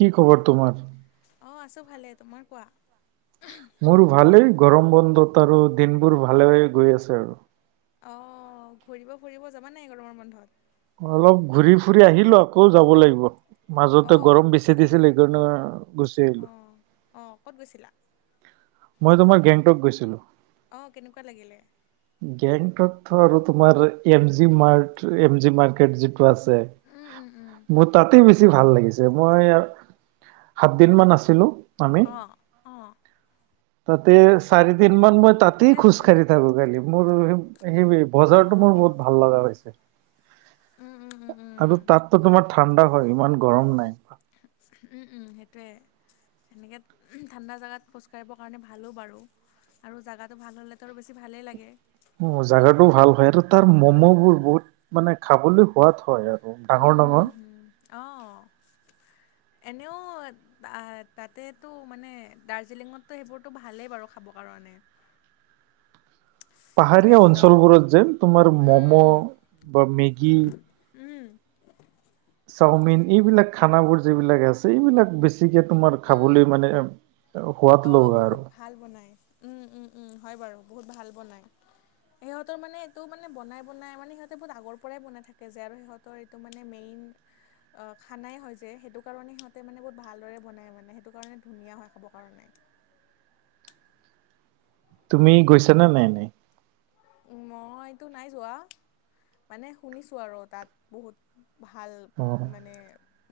কি খবৰ তোমাৰ অ আছো ভালে তোমাৰ কোৱা মোৰ ভালেই গৰম বন্ধত আৰু দিনবোৰ ভালে গৈ আছে আৰু অ ঘূৰিব ফুৰিব যাবা নাই গৰমৰ বন্ধত অলপ ঘূৰি ফুৰি আহিলো আকৌ যাব লাগিব অ মাজতে ক'ত গৰম বেচি গৈছিলা দিছিল সেইকাৰণে গুচি অ আহিলো অ ক'ত গৈছিলা মই তোমাৰ গেংণ্টক গৈছিলো অ কেনেকুৱা লাগিলে গেংণ্টক ধৰ আৰু তোমাৰ F G mark F G market আছে উম উম উম মোৰ তাতে বেছি ভাল লাগিছে যে মই সাত দিন মান আছিলো আমি অ অ তে চাৰিদিন মান মই ঠিকে তাতেই আছে খোজকাঢ়ি থাকো খালি। মোৰ সেই অ বজাৰটো মোৰ বহুত ভাল লগা হৈছে। উম উম উম উম আৰু তাতো তোমাৰ ঠাণ্ডা হয় ইমান গৰম নাই। উম, উম, সেইটোয়ে। তেনেকৈ ঠাণ্ডা জাগাত খোজকাঢ়িব কাৰণে ভালো বাৰু। আৰু জেগাটো ভাল হ'লেতো আৰু বেছি ভালেই লাগে। উম, জোগাটোও ভাল হয় আৰু তাৰ ম'ম'বোৰ বহুত মানে খাবলৈ সোৱাদ হয় আৰু। উম, ডাঙৰ ডাঙৰ। অ', এনেও আহ তাতেতো মানে দাৰ্জিলিংটো সেইবোৰতো ভালেই বাৰু খাব কাৰণে। পাহাৰীয়া গেংটক অঞ্চলবোৰত যেন তোমাৰ ম'ম' উম বা মেগী উম। চাওমিন এইবিলাক খানাবোৰ যিবিলাক আছে এইবিলাক বেছিকে তোমাৰ খাবলৈ মানে সোৱাদ অ', লগা আৰু বহুত ভাল বনায় উম উম উম হয় বাৰু বহুত ভাল বনায়। সিহঁতৰ মানে এইটো মানে বনাই বনাই মানে সিহঁতে বহুত আগৰ পৰাই বনাই থাকে যে আৰু সিহঁত তৰ এইটো মানে মেইন অ', খানাই হয় যে সেইটো কাৰণে সিহঁতে মানে বহুত ভালদৰে বনাই মানে সেইটো কাৰণে ধুনীয়া হয় খাব কাৰণে। তুমি গৈছা নে নাই এনে? মইতো নাই যোৱা মানে শুনিছোঁ আৰু তাত বহুত ভাল অ মানে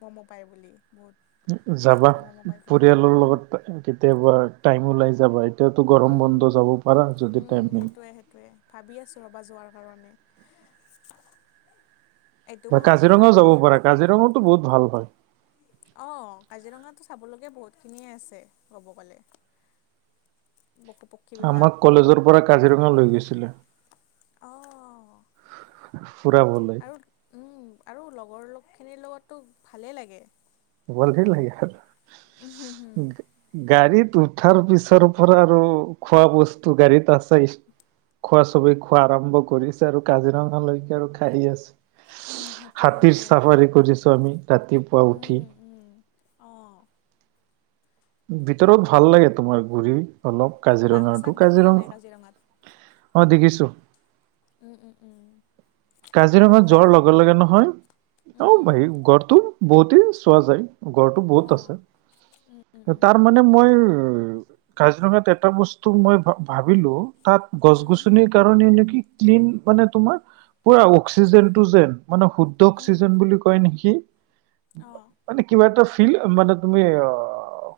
ম'ম' পায় বুলি বহুত। যাবা সুস্বাদু ম'ম' পায় বুলি পৰিয়ালৰ উম, লগত। কেতিয়াবা টাইম ওলাই যাবা, এতিয়াতো গৰম বন্ধ যাব পাৰা যদি টাইম মিলে। সেইটোয়ে। ভাবি আছো ৰ'বা যোৱাৰ কাৰণে। এইটো মাহৰ শেষৰ কাজিৰঙাও যাব পিনে পাৰা কাজিৰঙাওতো বহুত ভাল হয়। অ', কাজিৰঙাতো চাবলগা বহুতখিনিয়ে আছে ক'ব গ'লে। [inaudible] আমাক কলেজৰ পৰা কাজিৰঙা লৈ গৈছিলে অ'। ফুৰিবলৈ। আৰু উম আৰু লগৰ লগখিনিৰ লগতো ভালেই লাগে। ভালেই লাগে বাৰু, উম, হুম, হুম, উম। গাড়ীত উঠাৰ পিছৰ পৰা আৰু খোৱা বস্তু গাড়ীত আছ খোৱা চবেই খোৱা আৰম্ভ কৰিছে আৰু কাজিৰঙা লৈকে আৰু খাই আছে। উম, সেইটোৱে হাতীৰ সেইটোৱে চাফাৰী কৰিছো আমি ৰাতিপুৱা উঠি। উম, উম। অ'। ভিতৰত ভাল লাগে তোমাৰ ঘূৰি অলপ বাঘ চাঘ কাজিৰঙাতো। দেখিলা নাই কাজিৰঙা কাজিৰঙাত? অ', দেখিছোঁ। উম, উম, উম। আৰু কাজিৰঙাত যোৱাৰ গঁড় লগে লগে নহয় উম, অ' হেৰি গড়টো বহুতেই চোৱা যায়। গড়টো বহুত অ', উম, উম, আছে। উম, তাৰ মানে মানে মই কাজিৰঙাত এটা বস্তু মই ভাবিলো তাত গছ উম, গছনিৰ কাৰণে নেকি ক্লিন মানে তোমাৰ পুৰা অক্সিজেনটো যেন মানে শুদ্ধ উম, অক্সিজেন বুলি কয় নেকি! অ'। মানে কিবা এটা ফিল, মানে তুমি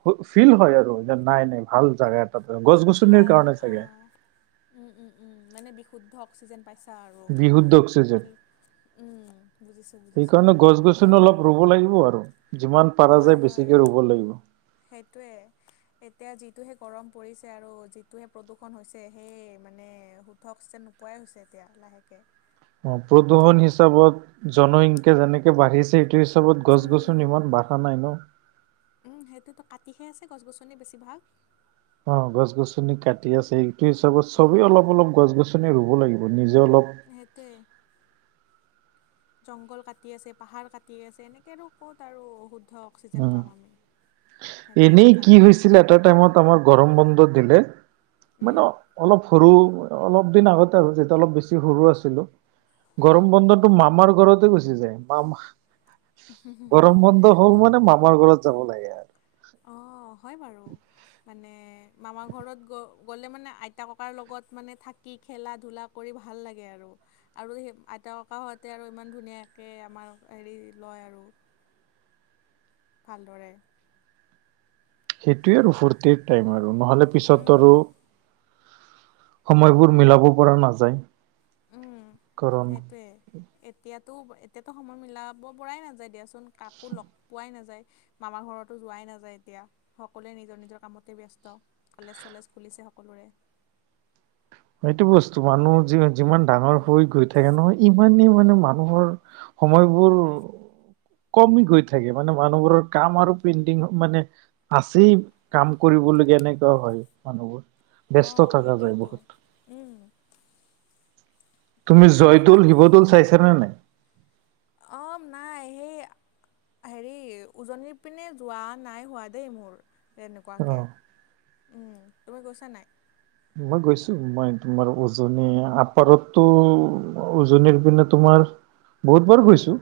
অ' ফিল নহয় আৰু যে নাই নাই ভাল জাগা এ [unintelligible] গছ গছনিৰ ভাল কাৰণে চাগে। অ'। উম, উম, উম, মানে বিষ শুদ্ধ অক্সিজেন পাইছা আৰু। বিশুদ্ধ অক্সিজেন উম, বুজিছোঁ বুজিছোঁ। হয় তুন বাৰু, অলপ ৰুব লাগিব আৰু, যিমান পাৰা হয়, যায় হয়, বেছিকে ৰুব লাগিব। সেইটোৱে। এতিয়া যিটোহে গৰম পৰিছে আৰু, যিটোহে প্ৰদূষণ হৈছে সেই মানে [unintelligible] পোৱাই হৈছে এতিয়া লাহেকে। অ' প্ৰদূষণ হিচাপত জনসংখ্যা যেনেকে বাঢ়িছে এইটো [unintelligible] গছ উম, গছনি ইমান বাঢ়া নাই ন'। উম, সেইটোতো কাটিহে আছে গছ গছনি বেছিভাগ। অ' গছ গছনি কাটি আছে, সেইটো হিচাপত চবেই উম, অলপ অলপ গছ গছনি ৰুব লাগিব, নিজে অলপ সেইটোৱে। জংঘল কাটি আছে, পাহাৰ কাটি আছে, এনেকে আৰু ক'ত আৰু অশুদ্ধ অক্সিজেন উম পাম আমি, সেইটোৱে এনেই কথা। [unintelligible] এটা টাইমত আমাক গৰম বন্ধ দিলে উম, মানে অলপ সৰু অলপ দিন আগতে আৰু যেতিয়া অলপ বেছি সৰু আছিলোঁ। উম। গৰম বন্ধটো মামাৰ ঘৰতে গুচি যায়। মামা গৰম বন্ধ হ'ল মানে মামাৰ ঘৰত যাব লাগে। আৰু অ' হয় বাৰু। মানে মামাৰ ঘৰত গ-গ'লে মানে আইতা ককাৰ লগত মানে থাক কি খেলা ধূলা কৰি ভাল লাগে আৰু। আৰু সেই আইতা ককাহঁতে আৰু ইমান ধুনীয়াকৈ আমাক হেৰি লয় আৰু। ভালদৰে। সেইটোৱে আৰু ফূৰ্তিৰ টাইম আৰু নহ'লে পিছততো উম, আৰু সময়বোৰ মিলাব পৰা নাযায়। উম, কাৰণ সেইটোৱে। এতিয়াতো এতিয়াতো সময় মিলাব পৰাই নাযায় দিয়াচোন, কাকো লগ পোৱাই নাযায়। মামাৰ ঘৰতো যোৱাই নাযায় এতিয়া, সকলোৱে নিজৰ নিজৰ কামতে ব্যস্ত। কলেজ চলেজ খুলিছে সকলোৰে। সেইটো বস্তু, মানুহ যি-যিমান ডাঙৰ হৈ গৈ থাকে নহয়, ইমানেই মানে মানুহৰ সময়বোৰ কমি গৈ থাকে, মানে মানুহবোৰৰ কাম আৰু পেইণ্টিং মানে আছেই কাম কৰিবলগীয়া এনেকুৱা হয় মানুহবোৰ। ব্যস্ত অ' থকা যায় সেইটোয়েইতো, বহুত উম। তুমি আৰু জয়দৌল, বাকী শিৱদৌল চাইছা নে নাই? অ' নাই সেই হেৰি উজনিৰ পিনে যোৱা নাই হোৱা দেই মোৰ। তেনেকুৱাকে। অ উম, তুমি গৈছা নাই? মই গৈছোঁ। মই তোমাৰ উজনি আপাৰতো উজনিৰ পিনে তোমাৰ বহুত বাৰ গৈছোঁ,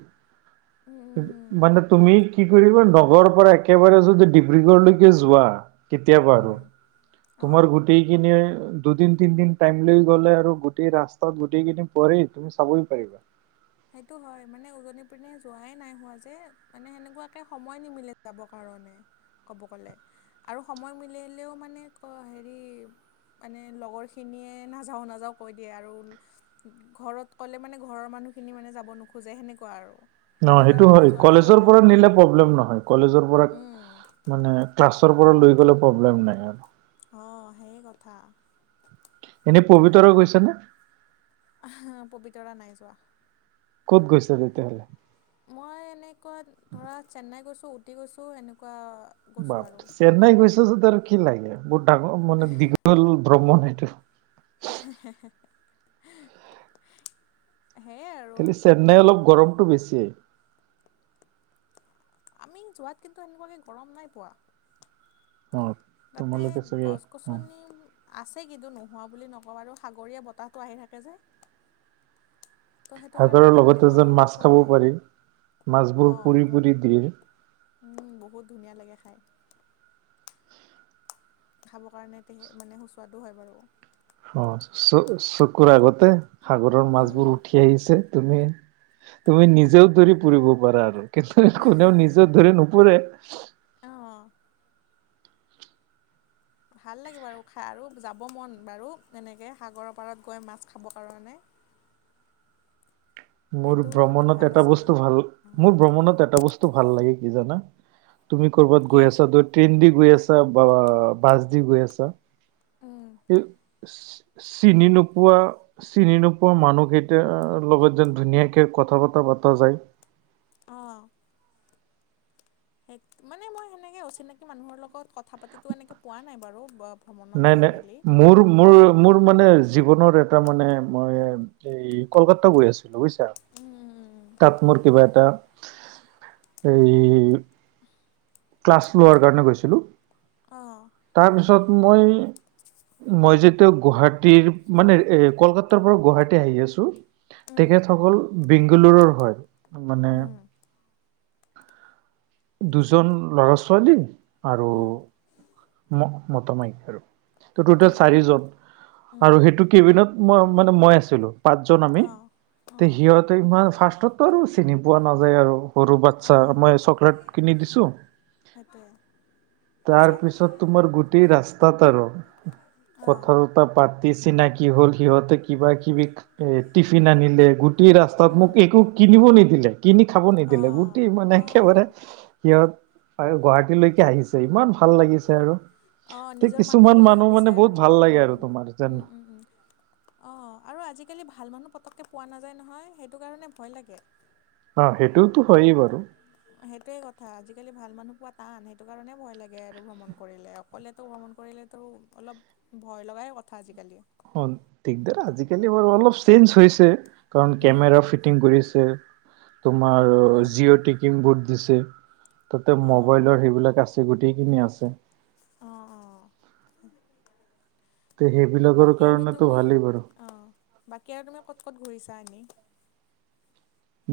উম, উম, উম, মানে তুমি কি কৰিবা নগৰৰ পৰা একেবাৰে যদি ডিব্ৰুগড়লৈকে যোৱা কেতিয়াবা আৰু উম, তোমাৰ অ'। গো টেইকিনিৰ দুদিন তিনদিন টাইম লৈ গ'লে আৰু গোটেই ৰাস্তাত গোটেইকিনি পৰেই চাবই লাগে। সেইটো হয় মানে উজনিৰ পিনে যোৱাই নাই হোৱা যে মানে সেনেকুৱাকে সময় নিমিলে যাবৰ কাৰণে ক'ব গ'লে আৰু সময় মিলিলেও মানে হেৰি মানে লগৰখিনিয়ে নাযাওঁ, নাযাওঁ কৈ দিয়ে আৰু ঘৰত ক'লে মানে ঘৰৰ মানুহখিনি মানে যাব নোখোজে সেনেকুৱা আৰু ন সেইটো কাৰণে হয় যোৱাই হোৱা কলেজৰ নাই পৰা ক'তো। নিলে প্ৰব্লেম নহয় কলেজৰ পৰা উম। মানে ক্লাছৰ পৰা লৈ গ'লে প্ৰব্লেম নাই আৰু অ', সেই কথা এনেই পবিতৰা গৈছে নে পবিতৰা নাই যোৱা ক'ত গৈছে তেতিয়াহ'লে? মই এনেকুৱা ধৰা চেন্নাই গৈছোঁ, উটি গৈছোঁ এনেকুৱা গৈছোঁ বাপ আৰু। চেন্নাই গৈছচোনত আৰু কি লাগে বহুত ডাঙৰ মানে দীঘল ভ্ৰমণ এইটো সেইয় আৰু খালি চেন্নাই অলপ গৰমতটো বেছিয়ে আমি যোৱাত কিন্তু এনেকুৱাকৈ গৰম নাই পোৱা। অ'। তাতে তোমালোকে চাগে গছ অ গছনি আছে কিন্তু নোহোৱা বুলি নকওঁ আৰু সাগৰীয়া বতাহটো আহি থাকে যে ত' সেইটো সাগৰৰ কাৰণে মানে লগতে এ যেন গৰম মাছ পোৱা খাব নাই। পাৰি মাছবোৰ পুৰি পুৰি দি উম বহুত ধুনীয়া লাগে খাই। খাবৰ কাৰণে তে মানে সুস্বাদো হয় বাৰু। অ', চ চকুৰ আগতে সাগৰৰ উম, মাছবোৰ উঠি আহিছে। তুমি, তুমি নিজেও দৌৰি ফুৰিব পাৰা আৰু [unintelligible] কোনেও নিজৰ ধৰি নুপৰে-'- অ', অ'। ভাল লাগে বাৰু খাই আৰু যাব মন বাৰু এনেকৈ সাগৰৰ পাৰত গৈ মাছ খাব কাৰণে মোৰ সেইটো মানে ভ্ৰমণত ভাল এটা আছিলে বস্তু ভাল মোৰ ভ্ৰমণত এটা বস্তু ভাল লাগে কি জানা তুমি কৰ'বাত কি গৈ আছা ট্ৰেইন দি গৈ আছা বা বাছ দি গৈ আছা চিনি নোপোৱা চিনি নোপোৱা মানুহ কেইটা লগত যেন ধুনীয়াকৈ কথা বতৰা পতা যায় অ'। সেই মানে মই সেনেকে অচিনাকি মানুহৰ লগত কথা পাতিতো এনেকে পোৱা নাই বাৰু ভ্ৰমণত নাই, গৈ নাই মেলি মোৰ, মোৰ মোৰ মানে জীৱনৰ এটা মানে মই এই কলকাতা গৈ আছিলোঁ বুজিছা তাত মোৰ কিবা এটা এই ক্লাছ লোৱাৰ কাৰণে গৈছিলো অ'। তাৰপিছত মই মই যেতিয়া গুৱাহাটীৰ মানে এ কলকাতাৰ পৰা গুৱাহাটী আহি আছোঁ তেখেতসকল বেংগোলুৰৰ হয় মানে দুজন ল'ৰা ছোৱালী আৰু ম মতা মাইকী আৰু ত' টোটেল চাৰিজন অঁ আৰু সেইটো কেবিনত মই মানে মই আছিলোঁ। পাঁচজন আমি তে অঁ সিহতে ইমান ফাৰ্ষ্টতো আৰু চিনি পোৱা নাযায় আৰু। সৰু বাচ্ছা অঁ মই চকলেট কিনি দিছো সেইটোৱে তাৰপিছত তোমাৰ গোটেই ৰাস্তাত আৰু অঁ পথাৰত পাতি চিনাকি হ'ল সিহঁতে কিবা কিবি খা এ টিফিন আনিলে গোটেই ৰাস্তাত মোক একো কিনিব নিদিলে কিনি খাব নিদিলে অঁ গোটেই মানে একেবাৰে অঁ সিহঁত গুৱাহাটীলৈকে আহিছে ইমান ভাল লাগিছে আৰু অঁ তে নিজৰ মানুহ কিছুমান বুলি মানে ভাবিছে বহুত আৰু ভাল উম লাগে আৰু তোমাৰ যেন উম উম অঁ আৰু আজিকালি ভাল মানুহ পতককৈ পোৱা নাযায় নহয় সেইটো কাৰণে ভয় লাগে অ', সেইটোওতো হয়ে বাৰু সেইটোৱে কথা আজিকালি ভাল মানুহ পোৱা টান সেইটো কাৰণে ভয় লাগে আৰু ভ্ৰমণ কৰিলে ক'লেতো ভ্ৰমণ কৰিলেতো অলপ ভয় লগাই কথা আজিকালি অ দিগদাৰ আজিকালি বাৰু অলপ চেঞ্জ হৈছে কাৰণ কেমেৰা উম ফিট টিং কৰিছে তোমাৰ উম জিঅ টিকিং ভুদ দিছে। তাতে অঁ মোবাইলৰ সেইবিলাক আছে গোটেইখিনি আছে অঁ অঁ তে সেইবিলাকৰ বাকী আৰু কাৰণেতো তুমি ভালেই বাৰু অঁ বাকী আৰু তুমি ক'ত ক'ত ঘূৰিছা এনেই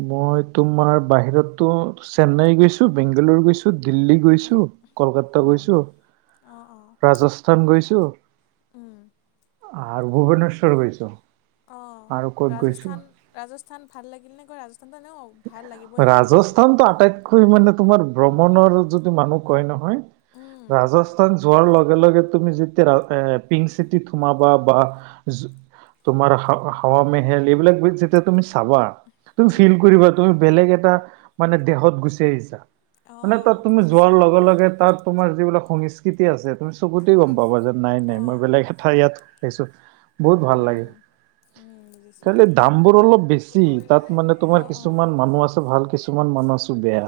মই তোমাৰ বাহিৰততো চেন্নাই গৈছো বেংগালৰু গৈছো দিল্লী উম গৈছো কলকাতা উম গৈছো অঁ অঁ ৰাজস্থান গৈছো উম আৰু ভূৱনেশ্বৰ গৈছো অঁ আৰু ক'ত গৈছো ৰাজস্থান ৰাজস্থান ভাল লাগিল নে গৈ ৰাজস্থানটো নেও ৰাজস্থানতটো আটাইতকৈ মানে তোমাৰ ভ্ৰমণৰ যদি মানুহ কয় নহয় উম ৰাজস্থান যোৱাৰ লগে লগে তুমি যেতিয়া এ পিংক চিটি সোমাবা বা জু তোমাৰ হা হাৱা মেহেল এইবিলাক যেতিয়া তুমি চাবা তুমি উম ফিল কৰিবা তুমি বেলেগ এটা মানে দেহত গুচি আহিছা মানে অঁ তাত তুমি যোৱাৰ বুজিছোঁ লগে লগে তাত তোমাৰ যিবিলাক সংস্কৃতি আছে তুমি চকুতে গম উম পাবা যে নাই নাই অঁ মই বেলেগ এটা ইয়াত আহিছো বহুত ভাল উম লাগে উম উম বুজিছোঁ খালি দাম বোৰ অলপ বেছি তাত মানে তোমাৰ অঁ কিছু অঁ কিছুমান মানুহ আছে ভাল কিছুমান মানুহ আছো বেয়া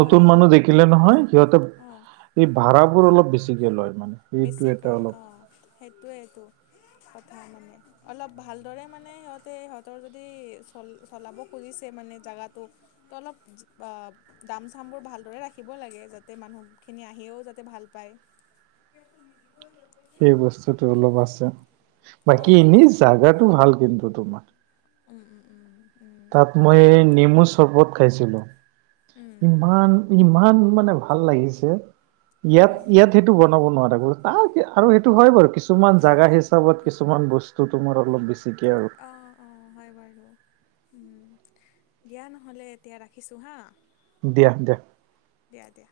নতুন অঁ মানুহ দেখিলে নহয় সিহঁতে অঁ এই ভাড়াবোৰ অলপ বেছিকে লয় মানে সেইটো বেছি এটা কয় অলপ অ সেইটোৱেইটো কথা মানে অলপ ভালদৰে মানে সিহতে সিহঁতৰ যদি চলি চলাব খুজিছে মানে জেগাটো ত অলপ দাম চাম বোৰ ভালদৰে ৰাখিব লাগে, যাতে মানুহখিনি আহিও যাতে ভাল পায়। এটিয়াটো নিদিবই সিহতে সেই বস্তুতটো অলপ আছে, অঁ বাকী এনেই সেইটোৱেতো জাগাটো ভাল কিন্তু তোমাৰ। উম উম উম উম, তাত মই নেমু চৰবত খাইছিলো উম, ইমান ই ইমান মানে ভাল লাগিছে উম, ইয়াত ইয়াত সেইটো বনাব নোৱাৰা ব আৰু সেইটো হয় বাৰু কিছুমান জোগা হিচাপত কিছুমান বস্তু বস্তু তোমাৰ অলপ বেছিকে আৰু অঁ অঁ হয় বাৰু উম, দিয়া নহ'লে এতিয়া ৰাখিছোঁ হা দিয়া দিয়া দিয়া দিয়া